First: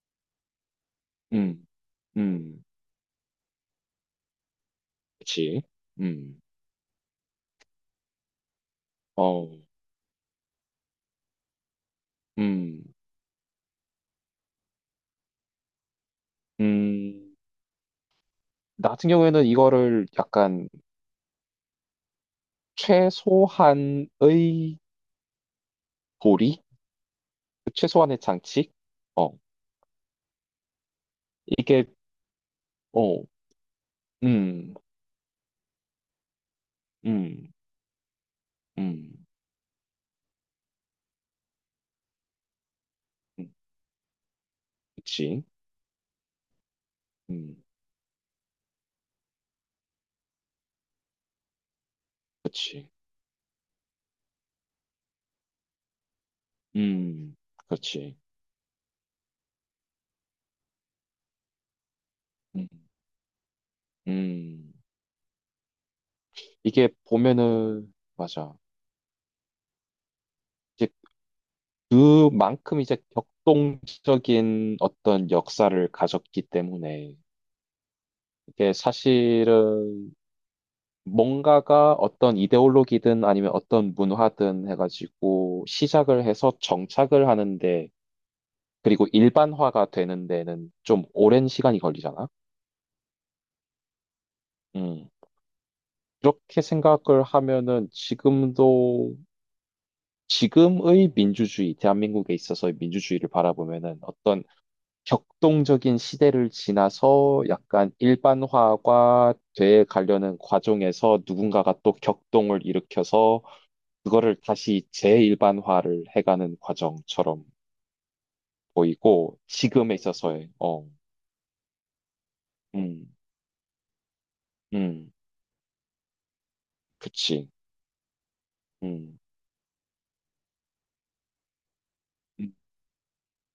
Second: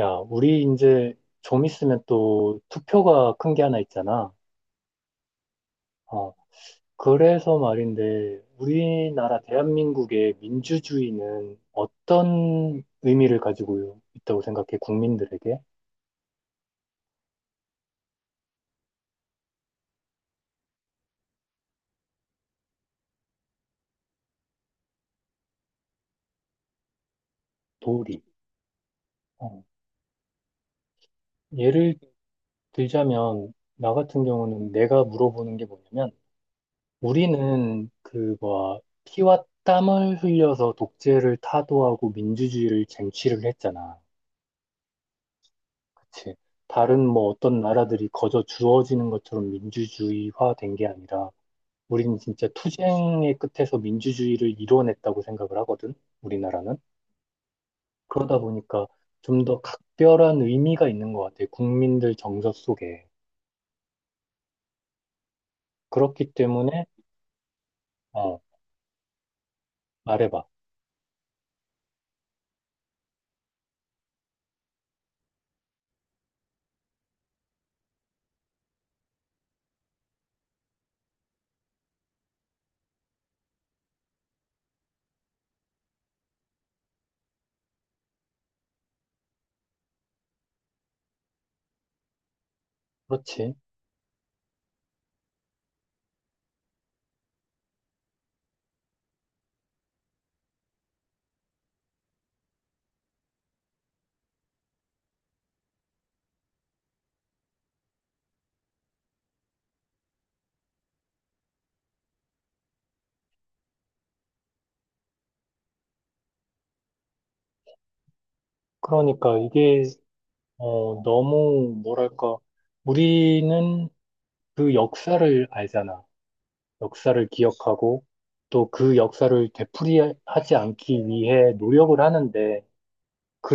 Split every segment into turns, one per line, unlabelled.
야, 우리 이제 좀
음,
있으면 또
음,
투표가 큰 게 하나 있잖아.
그치.
어,
음,
그래서 말인데, 우리나라
어,
대한민국의 민주주의는 어떤
음,
의미를 가지고 있다고 생각해, 국민들에게?
음. 나 같은 경우에는 이거를 약간 최소한의 고리? 최소한의
도리.
장치? 어,
어,
이게,
예를
어,
들자면, 나 같은 경우는
음,
내가 물어보는 게 뭐냐면,
음,
우리는 그, 뭐,
음,
피와 땀을 흘려서 독재를 타도하고 민주주의를 쟁취를
음,
했잖아.
그치.
그치. 다른 뭐
음,
어떤 나라들이 거저 주어지는 것처럼 민주주의화 된 게 아니라 우리는 진짜
그치.
투쟁의 끝에서 민주주의를 이뤄냈다고 생각을 하거든. 우리나라는.
음, 그치.
그러다 보니까 좀 더 각별한 의미가 있는 것 같아. 국민들 정서
음,
속에.
음.
그렇기 때문에
이게 보면은,
어,
맞아.
말해봐.
이제 그만큼 이제 격동적인 어떤 역사를 가졌기 때문에 이게 사실은 뭔가가 어떤 이데올로기든 아니면 어떤 문화든 해가지고 시작을 해서 정착을 하는데, 그리고 일반화가 되는 데는 좀 오랜 시간이 걸리잖아.
그렇지.
음. 그렇게 생각을 하면은 지금도 지금의 민주주의, 대한민국에 있어서의 민주주의를 바라보면은 어떤 격동적인 시대를 지나서 약간 일반화가 돼 가려는 과정에서 누군가가 또 격동을 일으켜서 그거를 다시 재일반화를 해가는 과정처럼
그러니까
보이고,
이게
지금에 있어서의, 어,
어, 너무 뭐랄까
음,
우리는 그
음,
역사를 알잖아. 역사를
그치,
기억하고 또 그
음,
역사를 되풀이하지 않기 위해 노력을
음,
하는데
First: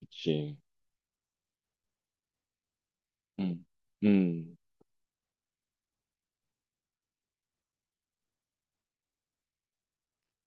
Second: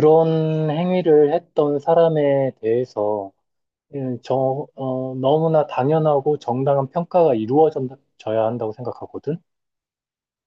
그치,
행위를 했던 사람에 대해서
음, 음,
저, 어, 너무나 당연하고 정당한 평가가 이루어져야 한다고 생각하거든.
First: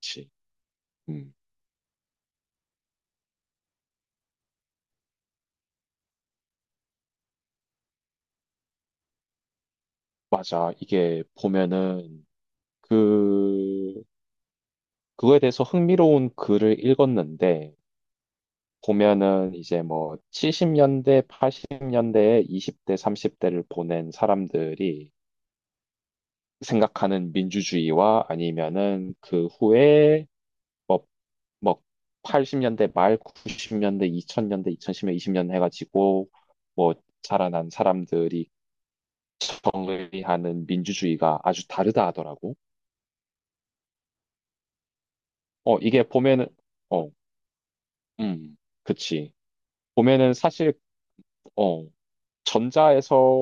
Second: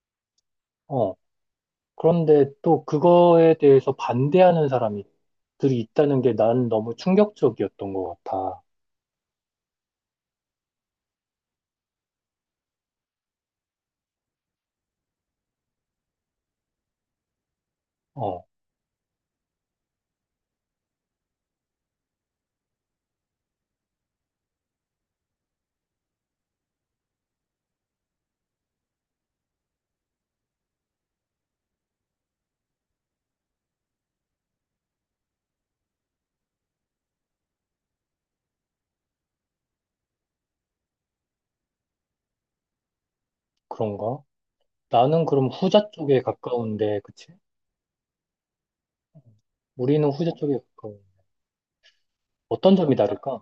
그치,
어,
음.
그런데 또 그거에 대해서 반대하는 사람들이 있다는 게 난 너무 충격적이었던 것 같아.
맞아. 이게 보면은, 그, 그거에 대해서 흥미로운 글을 읽었는데,
어,
보면은 이제 뭐 70년대, 80년대에 20대, 30대를 보낸 사람들이 생각하는 민주주의와 아니면은 그 후에 뭐 뭐 80년대 말 90년대 2000년대 2010년 20년 해가지고 뭐 자라난 사람들이 경의하는 민주주의가 아주 다르다 하더라고.
그런가? 나는 그럼
어,
후자
이게
쪽에
보면은,
가까운데,
어,
그치?
음, 그치.
우리는 후자
보면은
쪽에
사실
가까운.
어
어떤 점이
전자에서
다를까?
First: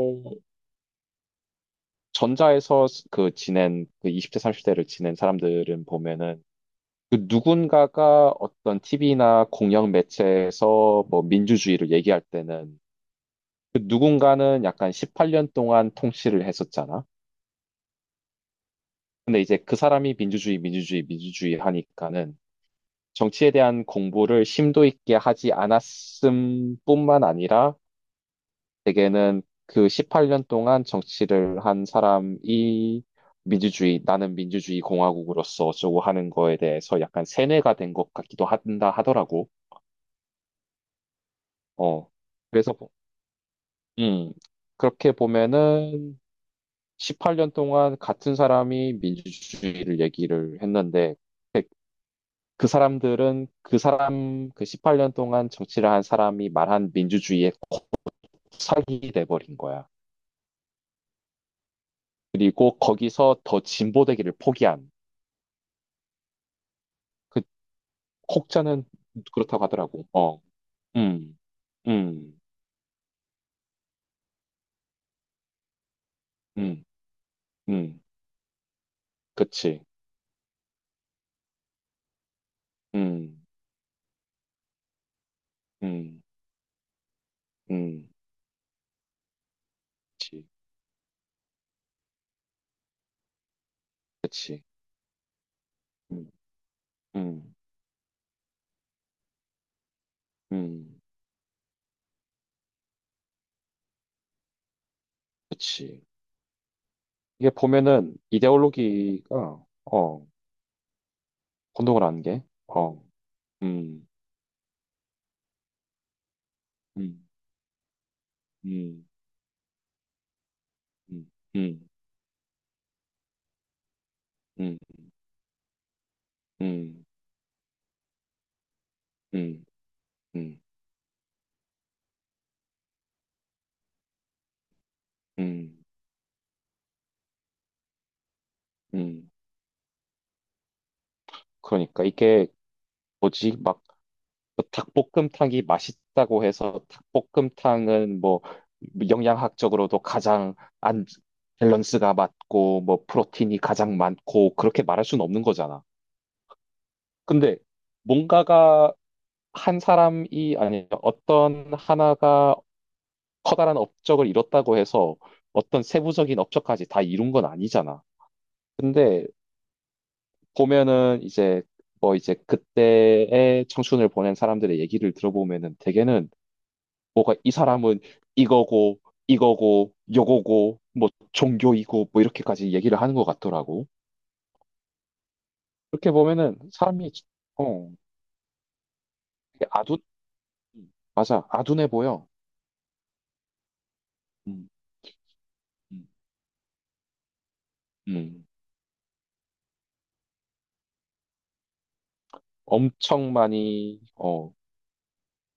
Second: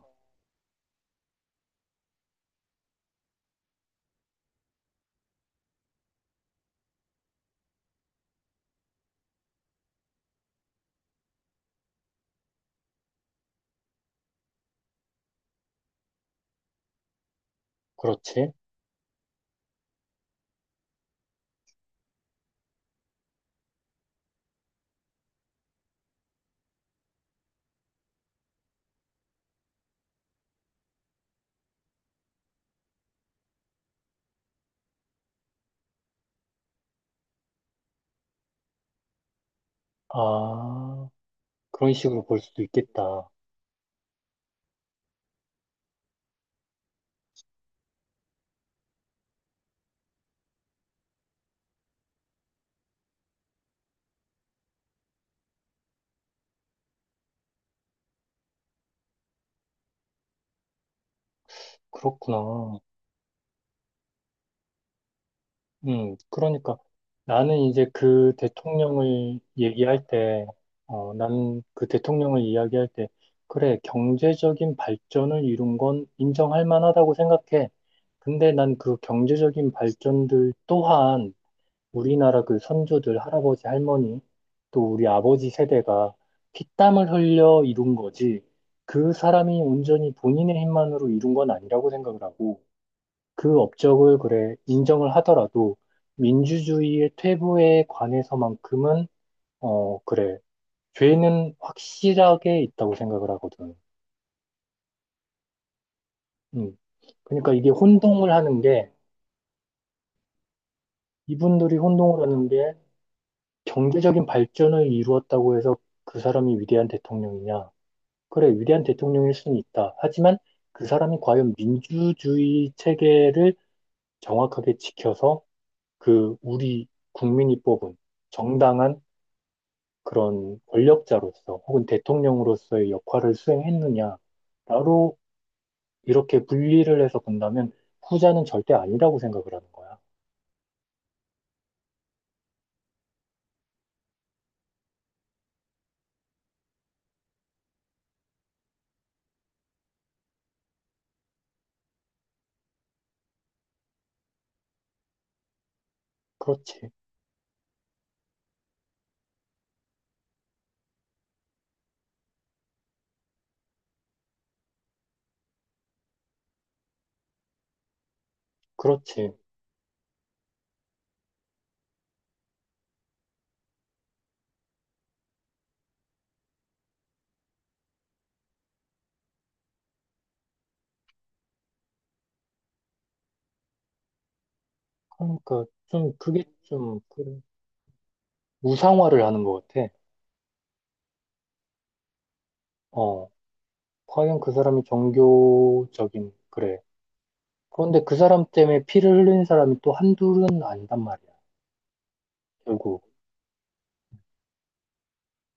전자에서 그 지낸 그 20대 30대를 지낸 사람들은 보면은 그 누군가가 어떤 TV나 공영 매체에서 뭐 민주주의를 얘기할 때는 그 누군가는 약간 18년 동안 통치를 했었잖아.
그렇지.
근데 이제 그 사람이 민주주의, 민주주의, 민주주의 하니까는 정치에 대한 공부를 심도 있게 하지 않았음 뿐만 아니라 대개는 그 18년 동안 정치를 한 사람이 민주주의, 나는 민주주의 공화국으로서 어쩌고 하는 거에 대해서 약간 세뇌가 된 것 같기도 한다 하더라고.
아, 그런
어.
식으로 볼 수도
그래서,
있겠다.
음, 그렇게 보면은 18년 동안 같은 사람이 민주주의를 얘기를 했는데 그 사람들은 그 사람 그 18년 동안 정치를 한 사람이 말한 민주주의에 콕삭이 돼버린 거야. 그리고
그렇구나.
거기서 더 진보되기를 포기한
그러니까
그
나는 이제 그
혹자는
대통령을
그렇다고
얘기할
하더라고. 어,
때,
음,
나는 그
음,
대통령을 이야기할 때, 그래, 경제적인 발전을 이룬 건 인정할
음,
만하다고 생각해.
음,
근데 난 그 경제적인
그치,
발전들 또한 우리나라 그 선조들,
음,
할아버지, 할머니, 또 우리 아버지 세대가
음,
피땀을 흘려 이룬
음,
거지, 그 사람이 온전히
그치,
본인의 힘만으로 이룬 건 아니라고 생각을 하고, 그 업적을 그래,
그치,
인정을 하더라도,
음,
민주주의의
음,
퇴보에 관해서만큼은, 어, 그래,
음,
죄는 확실하게 있다고 생각을 하거든.
그치.
음.
이게
그러니까 이게
보면은
혼동을 하는 게,
이데올로기가 어
이분들이
혼동을
혼동을
안 게.
하는 게,
어. 음.
경제적인 발전을 이루었다고 해서 그 사람이 위대한
음.
대통령이냐? 그래, 위대한
음.
대통령일 수는 있다. 하지만 그 사람이
음.
과연
음.
민주주의 체계를
음.
정확하게 지켜서 그 우리
음.
국민이 뽑은 정당한
음. 음.
그런 권력자로서 혹은 대통령으로서의 역할을 수행했느냐로
음.
이렇게 분리를 해서 본다면 후자는 절대 아니라고
음.
생각을 하는 거야.
그러니까 이게 뭐지? 막뭐 닭볶음탕이 맛있다고 해서 닭볶음탕은 뭐 영양학적으로도 가장 안 밸런스가 맞고 뭐 프로틴이 가장 많고 그렇게 말할 수는 없는 거잖아.
그렇지,
근데 뭔가가 한 사람이 아니 어떤 하나가 커다란 업적을 이뤘다고 해서 어떤 세부적인 업적까지 다 이룬 건 아니잖아. 근데
그렇지.
보면은 이제 뭐 이제 그때의 청춘을 보낸 사람들의 얘기를 들어보면은 대개는 뭐가 이 사람은 이거고 이거고 요거고 뭐 종교이고 뭐 이렇게까지 얘기를 하는 것 같더라고.
그러니까
그렇게
좀 그게
보면은
좀
사람이
그래.
어
우상화를 하는 것
되게
같아.
아둔. 맞아, 아둔해 보여.
어, 과연 그
음,
사람이
음,
종교적인, 그래. 그런데 그 사람
음.
때문에 피를 흘린 사람이 또 한둘은 아니단 말이야, 결국.
엄청 많이, 어,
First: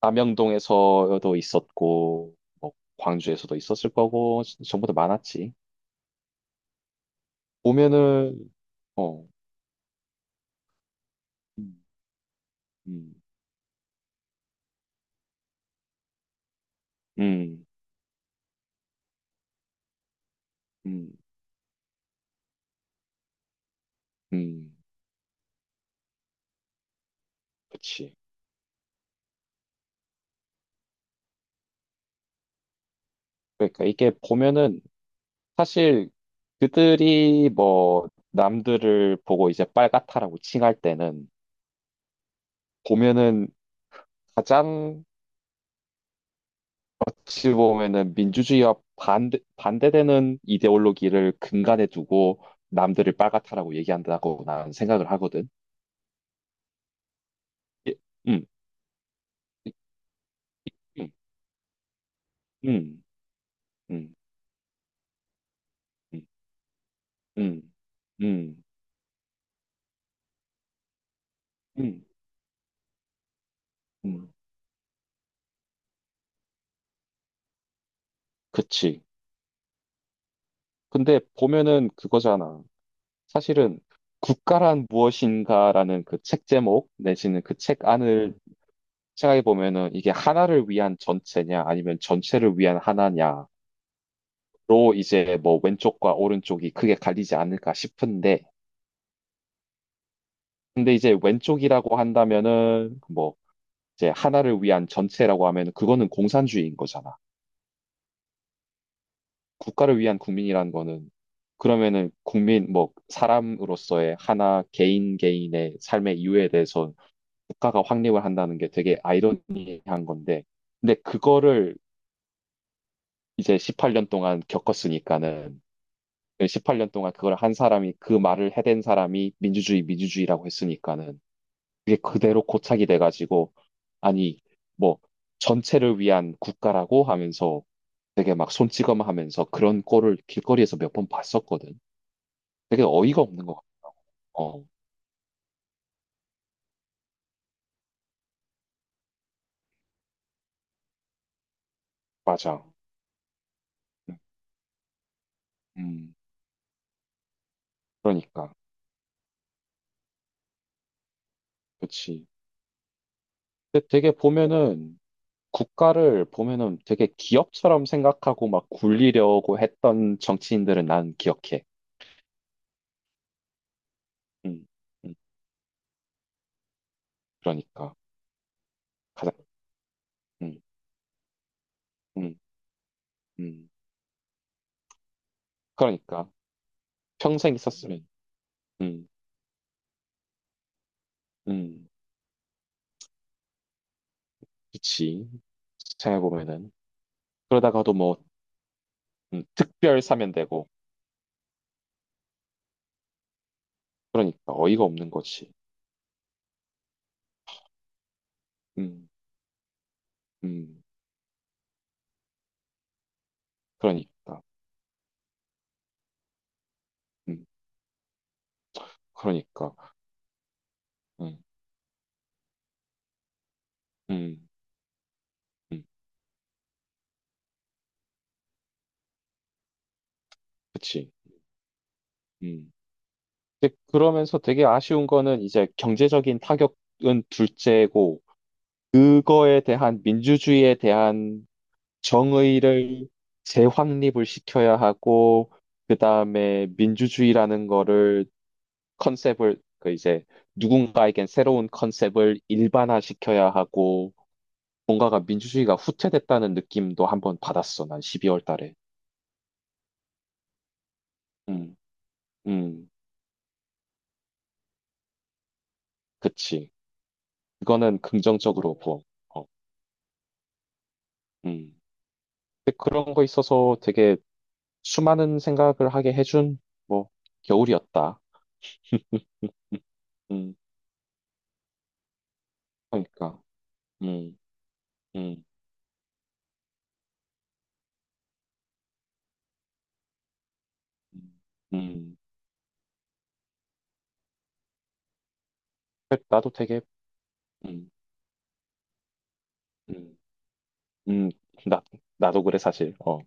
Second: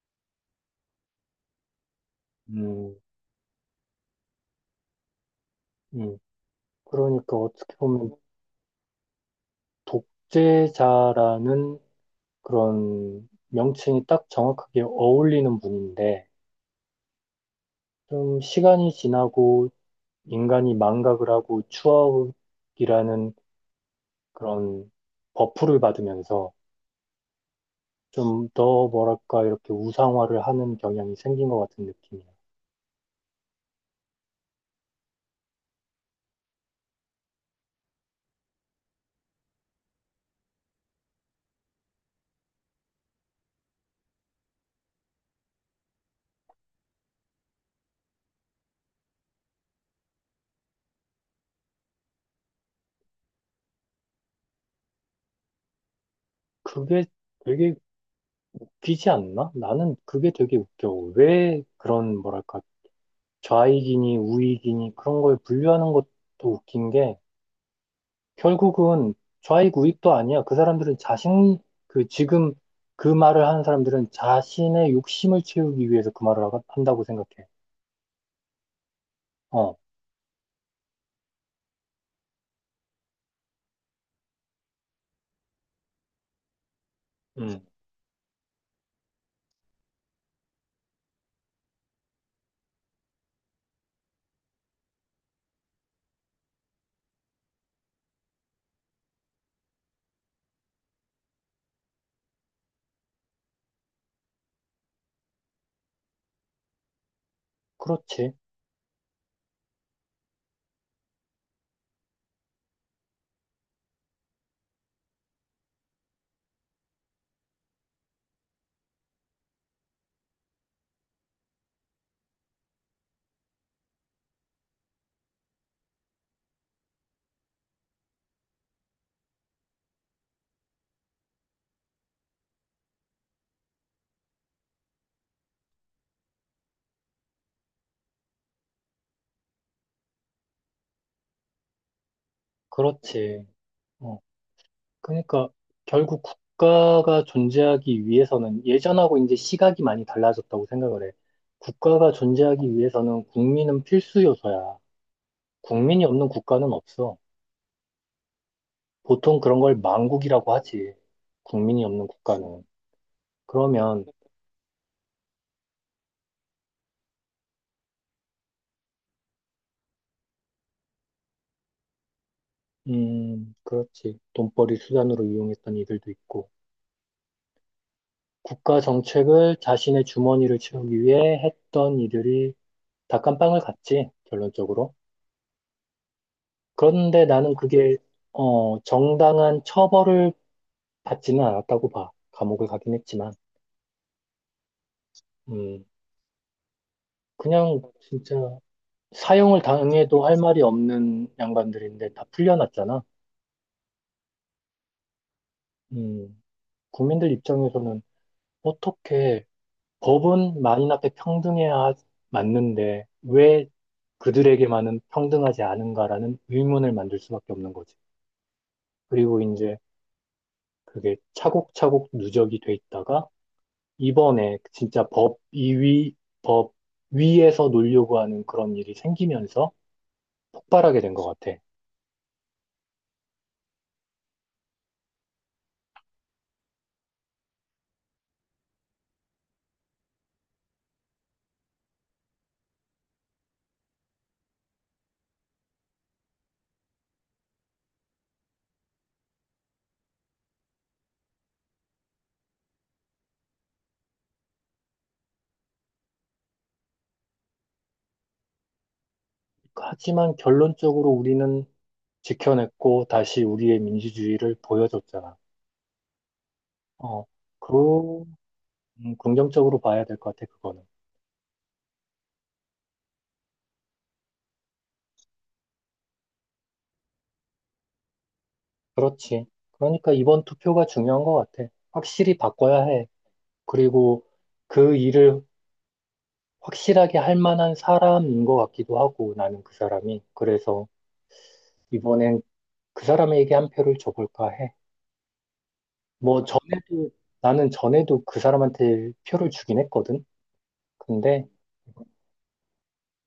남영동에서도 있었고, 뭐
음,
광주에서도 있었을 거고, 전부 다 많았지.
음, 그러니까 어떻게 보면
보면은, 어, 음,
독재자라는
음,
그런 명칭이 딱 정확하게 어울리는 분인데,
음,
좀 시간이 지나고 인간이
음,
망각을 하고 추억이라는
음,
그런 버프를 받으면서
그치.
좀 더 뭐랄까 이렇게 우상화를 하는 경향이 생긴 것 같은 느낌이야.
그러니까 이게 보면은 사실 그들이 뭐 남들을 보고 이제 빨갛다라고 칭할 때는 보면은 가장 어찌 보면은 민주주의와 반대되는 이데올로기를 근간에 두고 남들을 빨갛다라고 얘기한다고 나는 생각을 하거든.
그게 되게
예, 음,
웃기지 않나? 나는 그게 되게 웃겨.
음,
왜 그런, 뭐랄까,
음, 음,
좌익이니 우익이니 그런 걸 분류하는 것도
음,
웃긴 게
음, 음, 음,
결국은 좌익 우익도 아니야.
음.
그 지금 그 말을 하는 사람들은
음.
자신의 욕심을 채우기 위해서 그 말을 한다고 생각해.
그치.
어,
근데 보면은 그거잖아. 사실은 국가란 무엇인가라는 그 책 제목 내지는 그
음,
책 안을 생각해 보면은 이게 하나를 위한 전체냐 아니면 전체를 위한 하나냐로 이제 뭐 왼쪽과 오른쪽이 크게 갈리지 않을까 싶은데, 근데 이제 왼쪽이라고 한다면은 뭐 이제 하나를 위한 전체라고 하면 그거는 공산주의인 거잖아.
그렇지.
국가를 위한 국민이라는 거는 그러면은 국민 뭐 사람으로서의 하나 개인 개인의 삶의 이유에 대해서 국가가 확립을 한다는 게 되게 아이러니한 건데, 근데 그거를 이제 18년 동안 겪었으니까는 18년 동안 그걸 한 사람이 그 말을 해댄 사람이 민주주의 민주주의라고 했으니까는 그게 그대로 고착이 돼가지고 아니 뭐 전체를 위한 국가라고 하면서 되게 막 손찌검하면서 그런 꼴을 길거리에서 몇 번 봤었거든. 되게 어이가
그렇지.
없는 것 같아요.
어.
어,
그러니까 결국 국가가 존재하기 위해서는 예전하고 이제 시각이 많이 달라졌다고 생각을 해. 국가가
맞아.
존재하기 위해서는 국민은
음,
필수 요소야. 국민이
음,
없는 국가는 없어.
그러니까.
보통 그런 걸 망국이라고 하지. 국민이 없는
그치.
국가는.
근데
그러면,
되게 보면은, 국가를 보면은 되게 기업처럼 생각하고 막 굴리려고 했던 정치인들은 난 기억해.
그렇지.
음,
돈벌이
음,
수단으로 이용했던 이들도 있고,
그러니까.
국가
가장,
정책을 자신의 주머니를
음,
채우기 위해 했던
음,
이들이 다 깜빵을
음.
갔지, 결론적으로.
그러니까.
그런데 나는
평생
그게,
있었으면.
어,
음,
정당한 처벌을 받지는
음,
않았다고 봐. 감옥을 가긴 했지만,
그치.
음,
생각해보면은.
그냥
그러다가도 뭐,
진짜 사형을
특별
당해도 할 말이
사면되고.
없는 양반들인데 다 풀려났잖아.
그러니까. 어이가 없는 거지.
음, 국민들 입장에서는
음,
어떻게 법은
음,
만인 앞에 평등해야 맞는데 왜
그러니까.
그들에게만은 평등하지 않은가라는 의문을 만들
음,
수밖에 없는 거지. 그리고
그러니까.
이제 그게
음,
차곡차곡 누적이 돼 있다가
음,
이번에 진짜 법 이
음,
위 법 위에서 놀려고 하는 그런 일이 생기면서 폭발하게
그치.
된 것 같아.
음. 근데 그러면서 되게 아쉬운 거는 이제 경제적인 타격은 둘째고, 그거에 대한 민주주의에 대한 정의를 재확립을 시켜야 하고, 그 다음에 민주주의라는 거를 컨셉을, 그 이제 누군가에겐 새로운 컨셉을 일반화시켜야 하고, 뭔가가 민주주의가 후퇴됐다는 느낌도 한번 받았어, 난 12월 달에.
하지만 결론적으로 우리는
음, 음,
지켜냈고 다시 우리의 민주주의를 보여줬잖아.
그치.
어,
그거는
그,
긍정적으로 보고. 어,
긍정적으로 봐야 될 것 같아, 그거는.
음. 근데 그런 거 있어서 되게 수많은 생각을 하게 해준 뭐 겨울이었다.
그렇지.
음,
그러니까 이번
음.
투표가 중요한 것 같아. 확실히 바꿔야 해.
그러니까,
그리고
음,
그 일을
음,
확실하게 할 만한 사람인 것 같기도 하고, 나는 그 사람이. 그래서
음, 음.
이번엔 그 사람에게 한 표를 줘볼까 해. 뭐
나도 되게,
전에도 나는
음,
전에도 그 사람한테 표를 주긴
음,
했거든.
음,
근데
나 나도 그래 사실. 어,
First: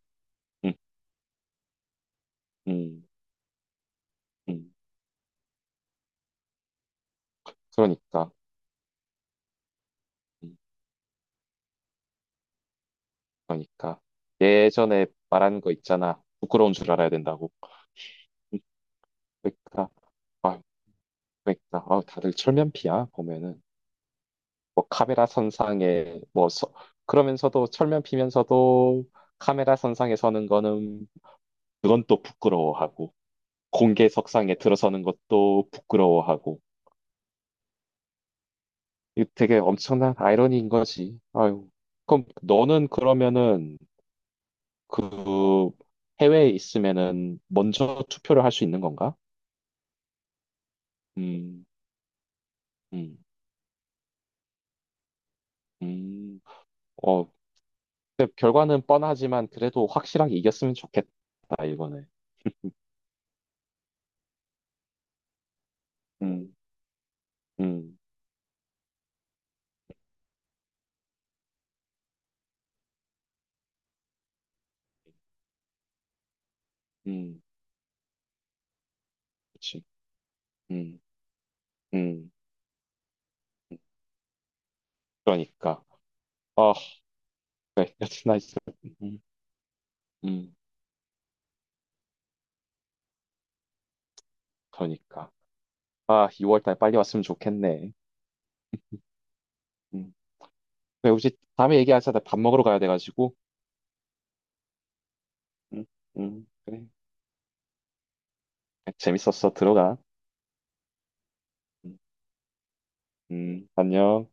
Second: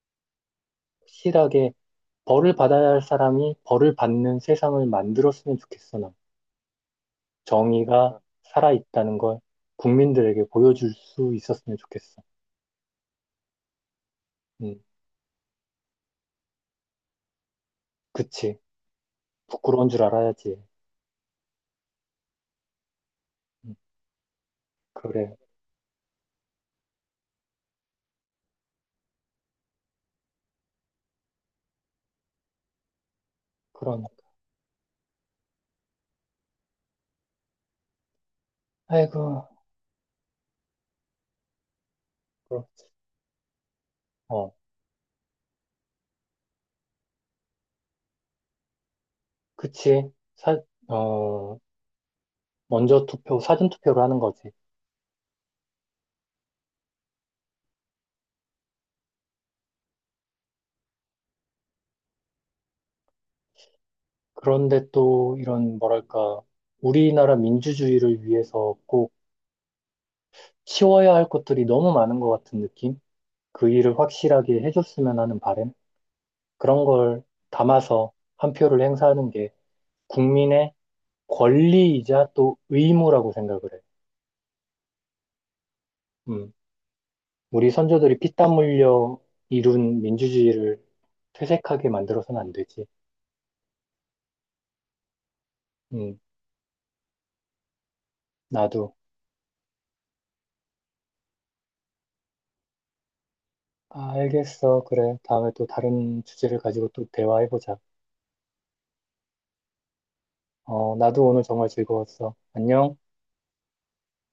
음,
확실하게 벌을 받아야 할
음,
사람이 벌을 받는
음.
세상을 만들었으면 좋겠어. 난. 정의가
그러니까,
살아있다는 걸 국민들에게
음,
보여줄 수 있었으면 좋겠어.
그러니까
음,
예전에 말한 거 있잖아. 부끄러운 줄 알아야 된다고. 음,
그치. 부끄러운
그러니까,
줄 알아야지.
아, 그러니까, 아, 다들 철면피야 보면은.
음,
뭐 카메라
그래.
선상에 그러면서도 철면 피면서도 카메라 선상에 서는 거는 그건 또 부끄러워하고
그럼.
공개석상에 들어서는 것도 부끄러워하고
아이고.
이거 되게 엄청난 아이러니인 거지. 아유. 그럼
그럼.
너는 그러면은
어,
그 해외에 있으면은 먼저 투표를 할 수 있는 건가?
그치. 어,
음,
먼저
음,
투표, 사전 투표를 하는 거지.
음. 어, 근데 결과는 뻔하지만 그래도 확실하게 이겼으면 좋겠다, 이번에.
그런데 또 이런 뭐랄까
음,
우리나라
음,
민주주의를 위해서 꼭 치워야 할 것들이 너무 많은 것 같은 느낌? 그 일을 확실하게 해줬으면 하는 바램? 그런 걸
음.
담아서 한 표를 행사하는 게
그치.
국민의
음,
권리이자
음,
또 의무라고 생각을 해.
그러니까.
음,
아,
우리
그래,
선조들이
여튼 나 있어.
피땀 흘려
음,
이룬
음,
민주주의를 퇴색하게 만들어서는 안 되지.
그러니까.
음,
아, 2월 달 빨리 왔으면 좋겠네.
나도.
음. 그래, 우리 다음에 얘기하자. 나 밥 먹으러 가야 돼가지고.
아, 알겠어. 그래. 다음에 또
음,
다른 주제를
그래.
가지고 또 대화해보자.
재밌었어. 들어가.
어, 나도 오늘 정말
음,
즐거웠어. 안녕.
안녕.